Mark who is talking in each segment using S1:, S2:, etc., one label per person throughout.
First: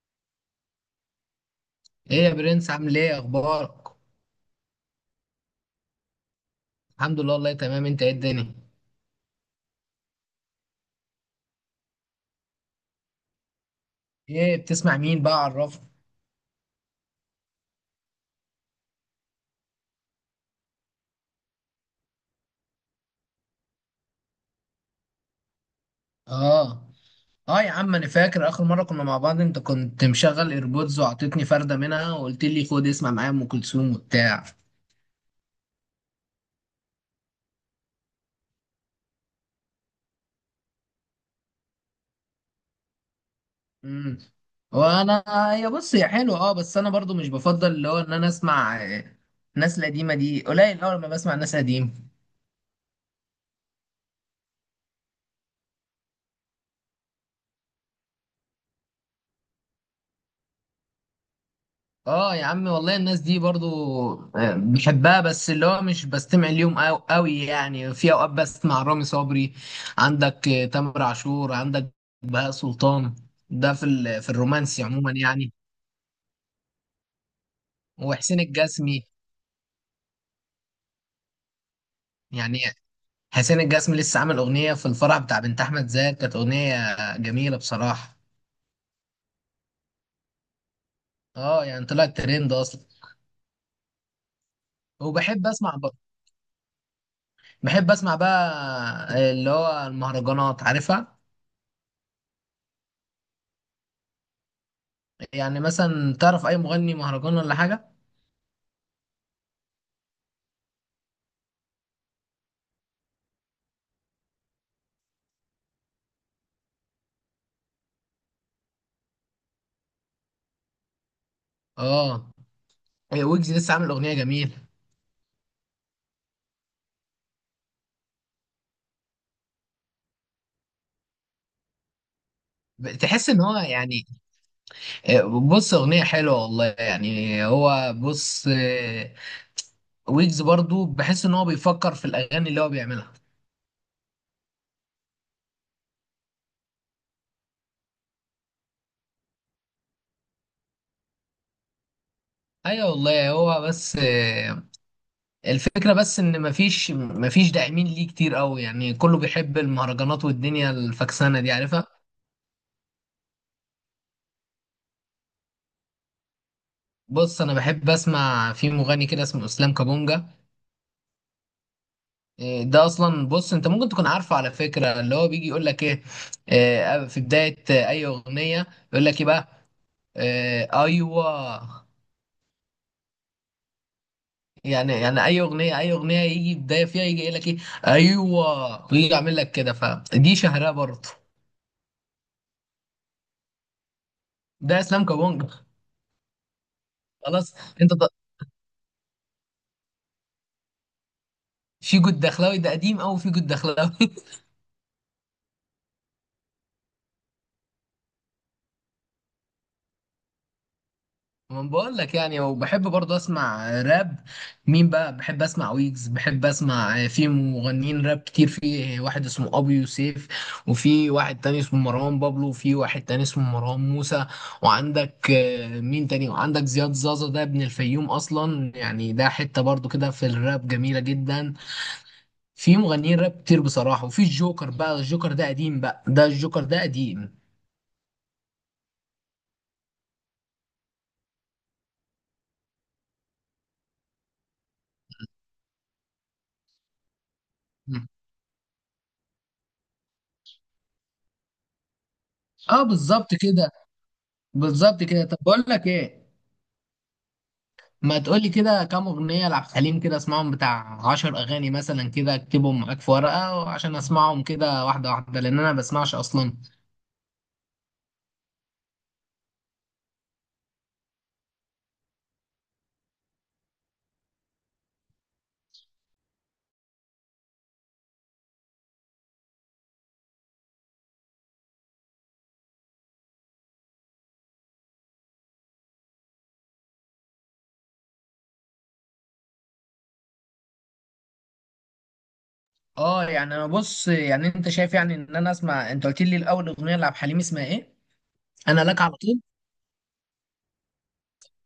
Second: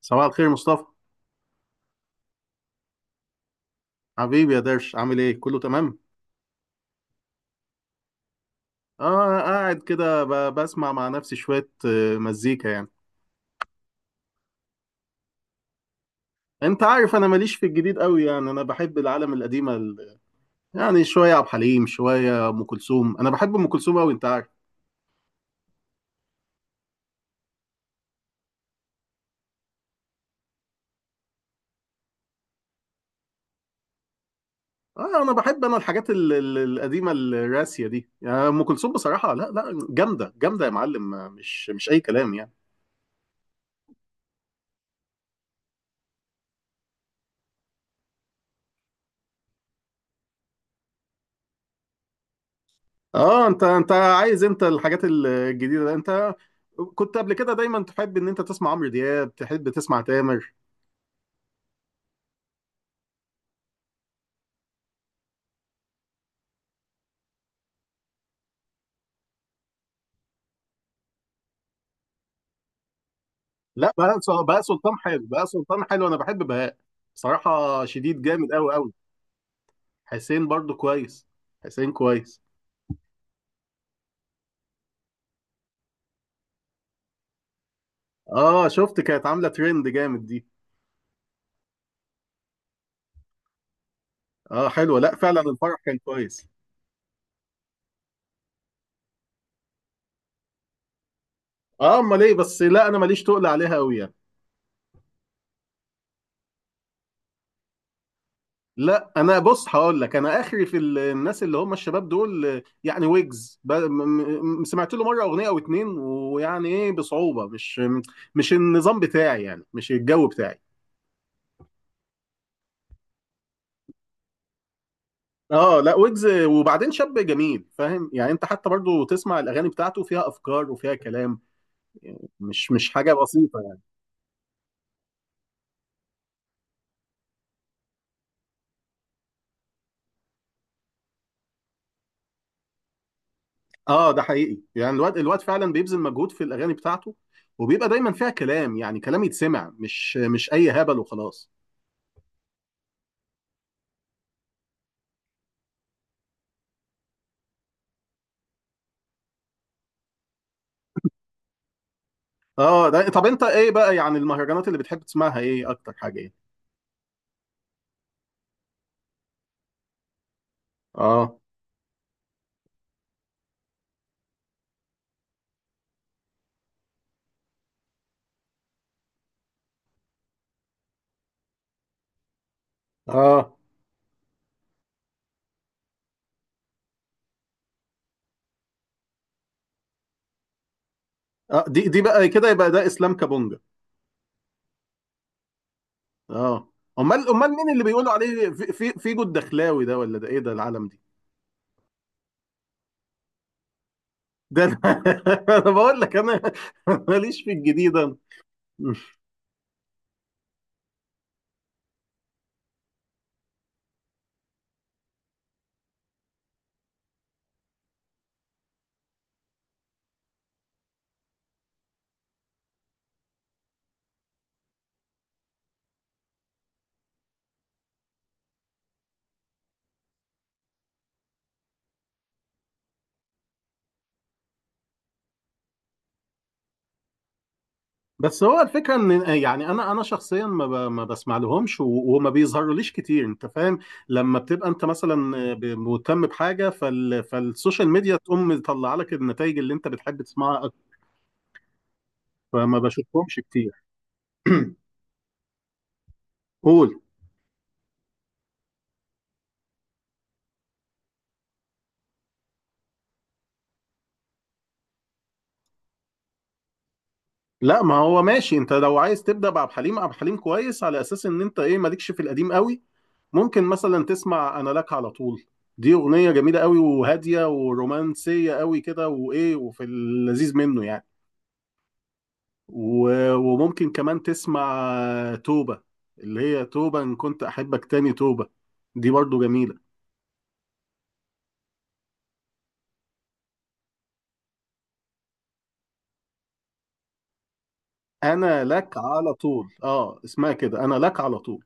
S1: صباح الخير مصطفى.
S2: ايه يا برنس؟ عامل ايه؟ اخبارك؟
S1: حبيبي يا درش، عامل ايه؟ كله تمام.
S2: الحمد لله، والله تمام. انت ايه الدنيا؟
S1: اه، قاعد كده بسمع مع نفسي شوية، مزيكا يعني.
S2: ايه بتسمع؟ مين بقى؟ عرفني.
S1: انت عارف انا ماليش في الجديد قوي، يعني انا بحب العالم القديمة. يعني شوية عبد الحليم، شوية ام كلثوم. انا بحب ام كلثوم قوي انت عارف.
S2: اه. اه، يا عم انا فاكر اخر مره كنا مع بعض، انت كنت مشغل ايربودز وعطيتني فرده منها وقلت لي خد اسمع معايا ام كلثوم وبتاع.
S1: اه انا بحب انا الحاجات القديمة الراسية دي يعني. ام كلثوم بصراحة، لا لا، جامدة جامدة يا معلم، مش اي كلام يعني.
S2: امم وانا، هي بص هي حلوه. اه بس انا برضو مش بفضل اللي هو ان انا اسمع ناس القديمه دي قليل. اول ما بسمع ناس قديمه
S1: اه انت عايز امتى الحاجات الجديده ده؟ انت كنت قبل كده دايما تحب ان انت تسمع عمرو دياب، تحب تسمع تامر.
S2: اه يا عم، والله الناس دي برضو بحبها. بس اللي هو مش بستمع اليوم قوي قوي يعني، في اوقات بسمع رامي صبري. عندك تامر عاشور، عندك بهاء سلطان، ده في
S1: لا،
S2: في
S1: بهاء
S2: الرومانسي
S1: سلطان
S2: عموما
S1: حلو، بهاء
S2: يعني.
S1: سلطان حلو، انا بحب بهاء. بصراحه شديد،
S2: وحسين
S1: جامد قوي قوي.
S2: الجسمي،
S1: حسين برضو كويس. حسين كويس.
S2: يعني حسين الجسمي لسه عامل اغنيه في الفرح بتاع بنت احمد زاهر. كانت اغنيه جميله بصراحه.
S1: اه شفت؟ كانت عامله ترند جامد دي.
S2: اه، يعني طلعت ترند اصلا.
S1: اه حلوه، لا فعلا
S2: وبحب اسمع
S1: الفرح
S2: بقى
S1: كان كويس.
S2: بحب اسمع بقى اللي هو المهرجانات عارفها.
S1: اه امال ايه؟ بس لا، انا ماليش تقل عليها قوي يعني.
S2: يعني مثلا تعرف اي مغني مهرجان ولا حاجه؟
S1: لا انا بص هقول لك، انا اخري في الناس اللي هم الشباب دول، يعني ويجز، سمعت له مره اغنيه او اتنين، ويعني ايه بصعوبه، مش النظام بتاعي يعني، مش الجو بتاعي.
S2: اه. ويجز لسه عامل اغنيه جميله.
S1: اه لا، ويجز وبعدين شاب جميل فاهم يعني، انت حتى برضو تسمع الاغاني بتاعته فيها افكار وفيها كلام، مش حاجه
S2: تحس ان هو
S1: بسيطه يعني.
S2: يعني، بص اغنيه حلوه والله يعني. هو بص، ويجز برضو بحس ان هو بيفكر في الاغاني اللي هو بيعملها.
S1: اه ده حقيقي يعني، الواد الواد فعلا بيبذل مجهود في الاغاني بتاعته، وبيبقى دايما فيها كلام، يعني كلام يتسمع، مش اي هبل وخلاص.
S2: ايوه والله. هو بس الفكره بس ان مفيش داعمين ليه كتير قوي. يعني كله بيحب المهرجانات والدنيا الفكسانه دي عارفها.
S1: اه ده طب انت ايه بقى؟ يعني المهرجانات اللي بتحب تسمعها ايه؟ اكتر حاجه ايه؟
S2: بص، انا بحب اسمع في مغني كده اسمه اسلام كابونجا.
S1: اه
S2: إيه ده اصلا، بص انت ممكن تكون عارفه على فكره، اللي هو بيجي يقول لك ايه، في بدايه اي اغنيه يقول لك ايه بقى، ايوه.
S1: اه
S2: يعني اي اغنيه يجي بدايه فيها يجي يقول لك ايه. ايوه، ويجي يعمل لك كده. فدي شهرها برضه.
S1: اه، دي بقى كده يبقى ده اسلام كابونجا.
S2: ده اسلام كابونج.
S1: اه امال
S2: خلاص.
S1: مين اللي
S2: انت
S1: بيقولوا عليه في في فيجو الدخلاوي ده، ولا ده ايه ده العالم دي؟
S2: في جود دخلاوي، ده قديم قوي، في جود دخلاوي.
S1: ده انا أنا بقول لك انا ماليش في الجديد انا.
S2: ما بقول لك يعني. وبحب برضه اسمع راب. مين بقى بحب اسمع؟ ويجز بحب اسمع، في مغنيين راب كتير. في واحد اسمه ابي يوسف، وفي واحد تاني اسمه مروان بابلو، وفي واحد تاني اسمه مروان موسى، وعندك مين تاني، وعندك زياد زازا، ده ابن الفيوم اصلا يعني، ده حتة برضه كده في الراب جميلة جدا. في مغنيين راب كتير بصراحة. وفي الجوكر بقى، الجوكر ده قديم بقى، ده الجوكر ده قديم.
S1: بس هو الفكره ان، يعني انا شخصيا ما بسمع لهمش، وما بيظهروليش كتير انت فاهم. لما بتبقى انت مثلا مهتم بحاجه فالسوشيال ميديا، تقوم مطلعه لك النتائج اللي انت بتحب تسمعها، فما
S2: اه، بالظبط
S1: بشوفهمش
S2: كده.
S1: كتير.
S2: بالظبط كده. طب بقول لك ايه،
S1: قول.
S2: ما تقولي كده كام أغنية لعبد الحليم، كده اسمعهم، بتاع عشر أغاني مثلا، كده اكتبهم معاك في ورقة عشان اسمعهم كده واحدة واحدة، لأن أنا بسمعش أصلا.
S1: لا ما هو ماشي، انت لو عايز تبدا بعبد الحليم، عبد الحليم كويس على اساس ان انت ايه مالكش في القديم قوي. ممكن مثلا تسمع انا لك على طول، دي اغنيه جميله قوي وهاديه ورومانسيه قوي كده وايه، وفي اللذيذ منه يعني. وممكن كمان تسمع توبه، اللي هي توبه ان كنت احبك تاني، توبه. دي برضو جميله.
S2: اه يعني، أنا بص يعني، أنت شايف يعني إن أنا أسمع، أنت قلت لي الأول أغنية لعبد الحليم اسمها إيه؟
S1: انا
S2: أنا
S1: لك
S2: لك على
S1: على
S2: طول.
S1: طول، اه اسمها كده، انا لك على طول.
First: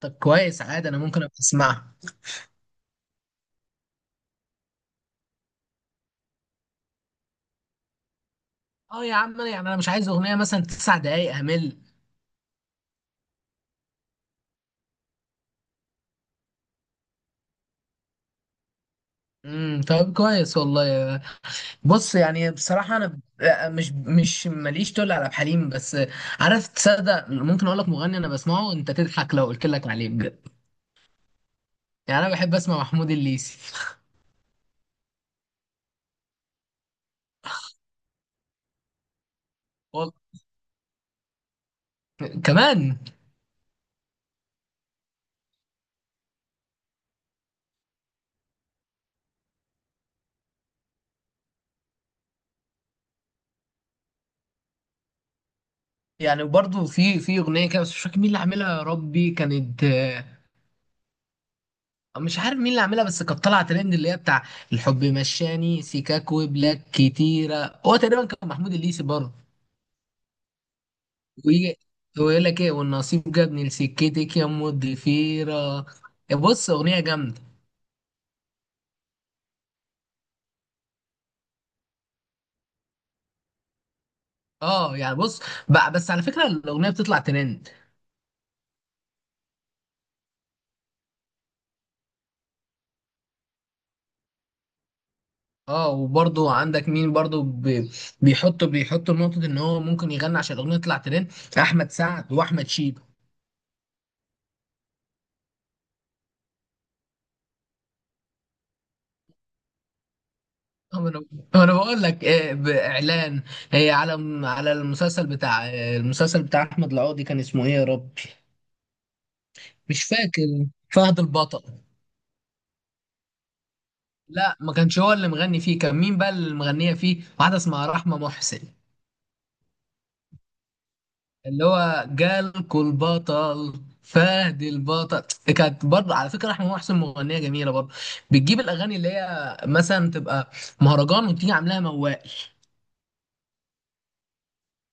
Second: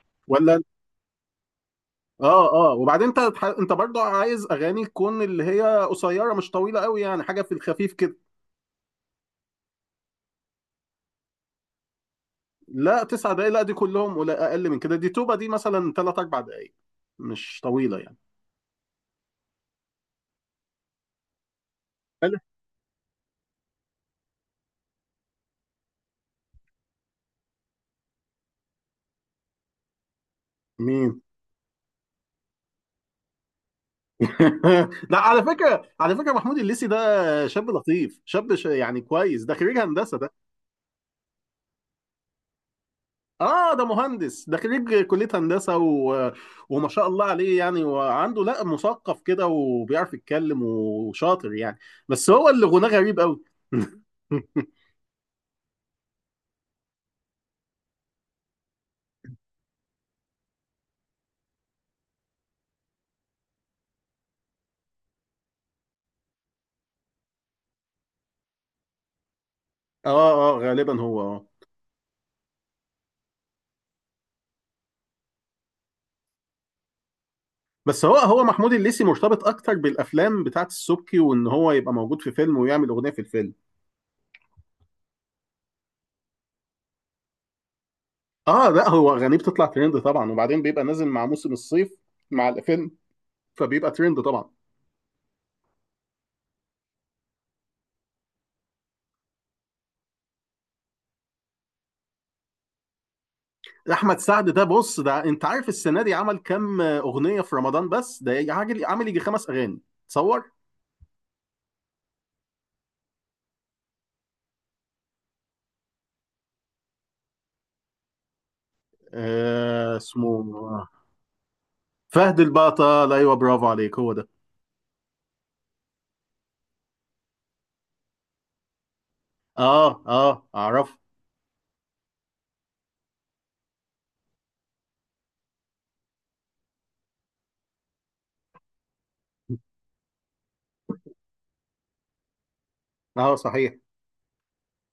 S2: طب
S1: ولا.
S2: كويس، عادي أنا ممكن أبقى أسمعها.
S1: اه اه وبعدين انت برضو عايز اغاني تكون اللي هي قصيره، مش طويله قوي يعني، حاجه في الخفيف كده.
S2: اه يا عم، أنا يعني أنا مش عايز أغنية مثلا تسع دقايق أمل.
S1: لا، 9 دقايق لا، دي كلهم ولا اقل من كده، دي توبه دي مثلا ثلاث اربع دقايق، مش طويله يعني.
S2: امم، طب كويس والله. بص
S1: حلو.
S2: يعني بصراحة أنا مش ماليش تقول على عبد الحليم بس. عارف، تصدق، ممكن أقول لك مغني أنا بسمعه أنت تضحك لو قلت لك عليه بجد؟
S1: مين؟
S2: يعني أنا بحب أسمع محمود الليثي.
S1: لا، على فكره، على فكره محمود الليسي ده شاب لطيف، شاب يعني كويس، ده خريج
S2: وال-
S1: هندسه ده.
S2: كمان،
S1: اه ده مهندس، ده خريج كلية هندسة و... وما شاء الله عليه يعني، وعنده، لا مثقف كده وبيعرف يتكلم وشاطر يعني. بس هو اللي غناه غريب قوي.
S2: يعني برضو في أغنية كده، بس مش فاكر مين اللي عاملها يا ربي، كانت مش عارف مين اللي عاملها، بس كانت طالعة ترند، اللي هي بتاع الحب مشاني سيكاك وبلاك كتيرة، هو تقريبا كان محمود الليثي برضه.
S1: اه اه غالبا هو،
S2: ويجي ويقول لك إيه، والنصيب جابني لسكتك يا أم الضفيرة. بص أغنية جامدة.
S1: بس هو محمود الليثي مرتبط اكتر بالافلام بتاعت السبكي، وان هو يبقى موجود في فيلم ويعمل اغنيه في الفيلم.
S2: اه يعني بص بقى، بس على فكره الاغنيه بتطلع ترند.
S1: اه لا، هو اغانيه بتطلع ترند طبعا، وبعدين بيبقى نازل مع موسم الصيف، مع الفيلم، فبيبقى ترند طبعا.
S2: اه، وبرضو عندك مين برضو بيحطوا نقطه ان هو ممكن يغني عشان الاغنيه تطلع ترند. احمد سعد واحمد شيبه.
S1: احمد سعد ده، بص ده انت عارف السنه دي عمل كام اغنيه في رمضان؟ بس ده عامل يجي خمس اغاني، تصور.
S2: طب انا، بقول لك إيه، باعلان، إيه على على المسلسل بتاع إيه، المسلسل بتاع احمد العوضي كان اسمه ايه يا ربي؟ مش
S1: اسمه
S2: فاكر. فهد البطل.
S1: فهد البطل، ايوه برافو عليك، هو ده.
S2: لا، ما كانش هو اللي مغني فيه، كان مين بقى اللي مغنيه فيه؟ واحده اسمها رحمه محسن.
S1: اه اه اعرف.
S2: اللي هو جالكوا البطل فهد البطل. كانت برضه، على فكره، احمد محسن مغنيه جميله برضه. بتجيب الاغاني اللي هي مثلا تبقى مهرجان وتيجي عاملاها موال.
S1: اه صحيح.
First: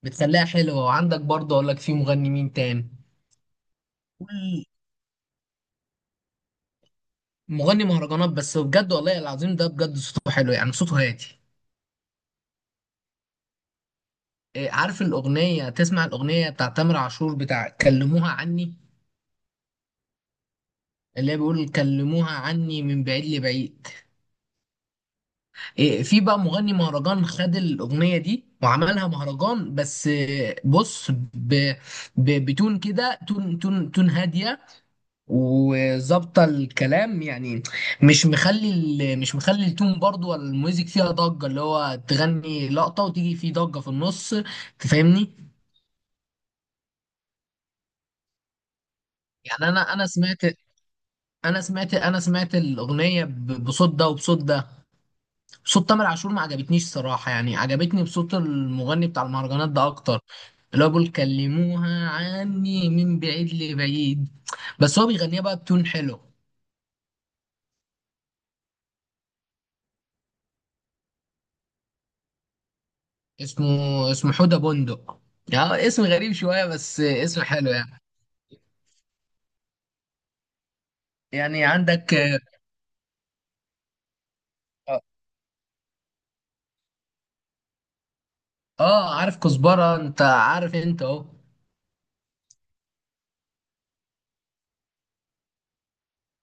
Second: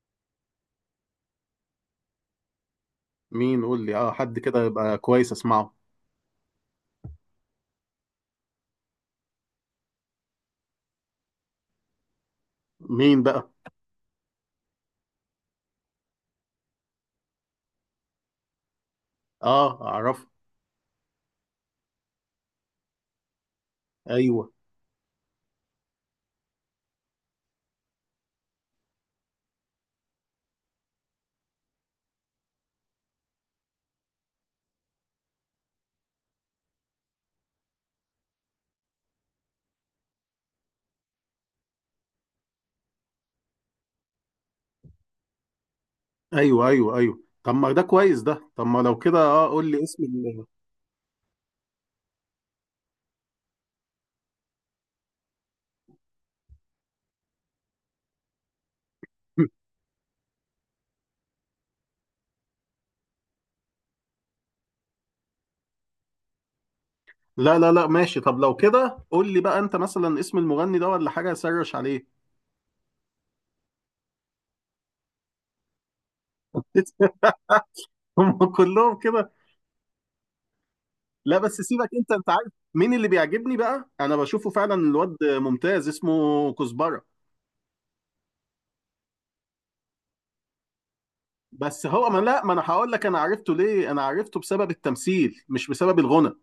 S2: بتخليها حلوه. وعندك برضه، اقول لك في مغني مين تاني،
S1: مين؟ قول لي، اه حد كده
S2: كل
S1: يبقى كويس اسمعه.
S2: مغني مهرجانات بس بجد والله العظيم، ده بجد صوته حلو يعني، صوته هادي.
S1: مين بقى؟
S2: عارف الاغنيه؟ تسمع الاغنيه بتاع تامر عاشور بتاع كلموها عني؟
S1: اه اعرف.
S2: اللي هي بيقول كلموها عني من بعيد لبعيد.
S1: ايوه
S2: في بقى مغني مهرجان خد الأغنية دي وعملها مهرجان، بس بص، بتون كده، تون تون تون هادية وظابطة الكلام يعني. مش مخلي التون برضو ولا الميوزك فيها ضجة، اللي هو تغني لقطة وتيجي في ضجة في النص. تفهمني؟
S1: ايوه ايوه ايوه، طب ما ده كويس ده، طب ما لو كده، اه
S2: يعني
S1: قول لي
S2: انا
S1: اسم
S2: انا سمعت انا سمعت انا سمعت الأغنية بصوت ده وبصوت ده. صوت تامر عاشور ما عجبتنيش صراحة. يعني عجبتني بصوت المغني بتاع المهرجانات ده أكتر. اللي هو بيقول كلموها عني من بعيد لبعيد. بس هو بيغنيها بقى بتون حلو.
S1: لا لا لا، ماشي، طب لو كده قول لي بقى انت مثلا اسم المغني ده ولا حاجه سرش عليه.
S2: اسمه اسمه حودة بندق. يعني اسم غريب شوية، بس اسم حلو يعني.
S1: هم كلهم كده. لا بس
S2: يعني
S1: سيبك، انت
S2: عندك.
S1: انت عارف مين اللي بيعجبني بقى، انا بشوفه فعلا
S2: اه،
S1: الواد ممتاز، اسمه كزبره.
S2: عارف كزبرة؟ انت عارف، انت اهو.
S1: بس هو ما، لا، ما انا هقول لك، انا عرفته ليه؟ انا عرفته بسبب التمثيل مش بسبب الغنى.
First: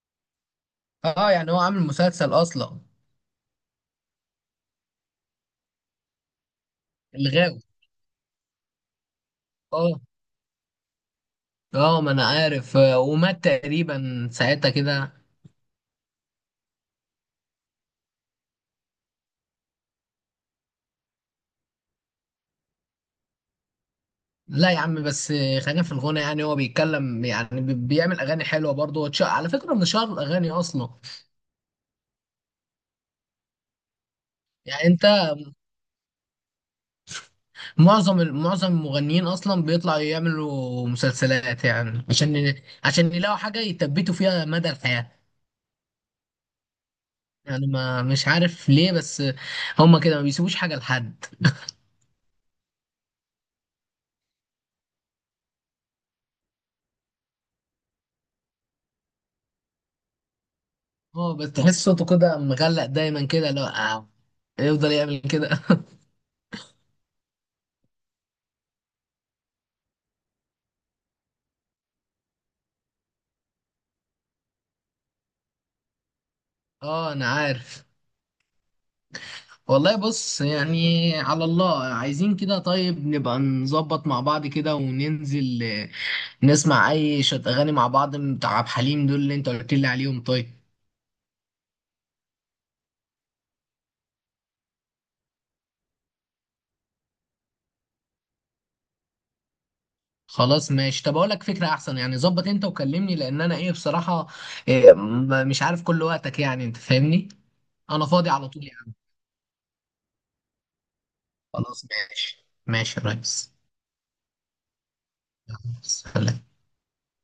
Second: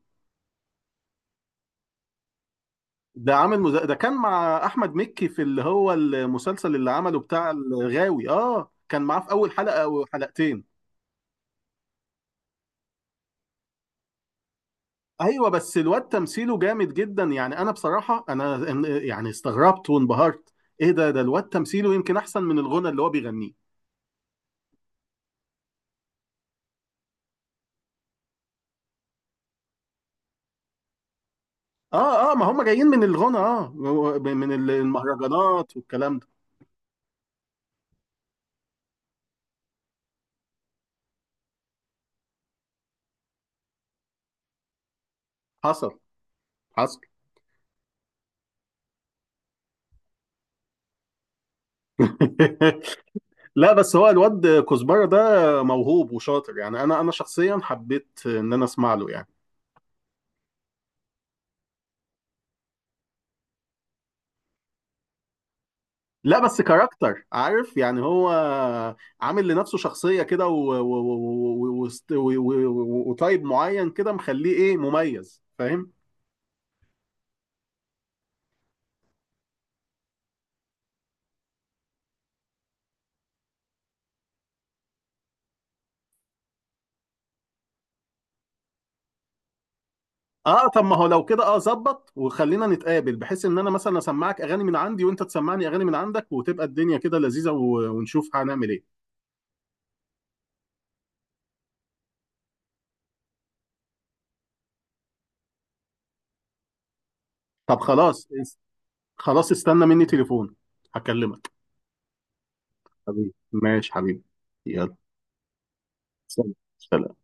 S2: اه، يعني هو عامل مسلسل اصلا.
S1: ده كان مع احمد مكي في اللي هو المسلسل اللي عمله بتاع
S2: الغاوي.
S1: الغاوي، اه كان معاه في اول حلقه
S2: اه،
S1: او حلقتين.
S2: اه، ما انا عارف ومات تقريبا ساعتها كده.
S1: ايوه بس الواد تمثيله جامد جدا يعني، انا بصراحه، انا يعني استغربت وانبهرت. ايه ده الواد تمثيله يمكن احسن من الغنى اللي هو بيغنيه.
S2: لا يا عم، بس خلينا في الغنى، يعني هو بيتكلم يعني، بيعمل اغاني حلوه برضه، على فكره من شهر الاغاني اصلا.
S1: اه اه ما هم جايين من الغنى، من
S2: يعني انت،
S1: المهرجانات والكلام ده.
S2: معظم المغنيين اصلا بيطلعوا يعملوا مسلسلات يعني، عشان عشان يلاقوا حاجه يثبتوا فيها مدى الحياه.
S1: حصل، حصل.
S2: يعني ما، مش عارف ليه بس، هما كده ما بيسيبوش حاجه لحد.
S1: لا بس هو الواد كزبره ده موهوب وشاطر يعني، انا شخصيا حبيت ان انا اسمع له يعني.
S2: اه، بس تحس صوته كده مغلق دايما كده، لو يفضل يعمل كده.
S1: لا بس كاركتر، عارف يعني، هو عامل لنفسه شخصيه كده، وطيب معين كده مخليه ايه مميز، فاهم؟
S2: اه، انا عارف. والله بص يعني، على الله عايزين كده. طيب نبقى نظبط مع بعض كده وننزل نسمع اي شت اغاني مع بعض بتاع عبد الحليم دول، اللي انت قلت لي عليهم، طيب.
S1: اه طب ما هو لو كده اه ظبط، وخلينا نتقابل بحيث ان انا مثلا اسمعك اغاني من عندي، وانت تسمعني اغاني من عندك، وتبقى الدنيا كده لذيذة، ونشوف هنعمل ايه.
S2: خلاص ماشي. طب اقول لك فكره احسن يعني، ظبط انت وكلمني، لان انا ايه بصراحه، مش عارف كل وقتك يعني، انت فاهمني.
S1: طب
S2: انا
S1: خلاص
S2: فاضي على طول يعني.
S1: خلاص استنى مني تليفون، هكلمك.
S2: خلاص، ماشي ماشي يا
S1: حبيبي
S2: ريس.
S1: ماشي حبيبي، يلا.
S2: يلا، سلام.
S1: سلام، سلام.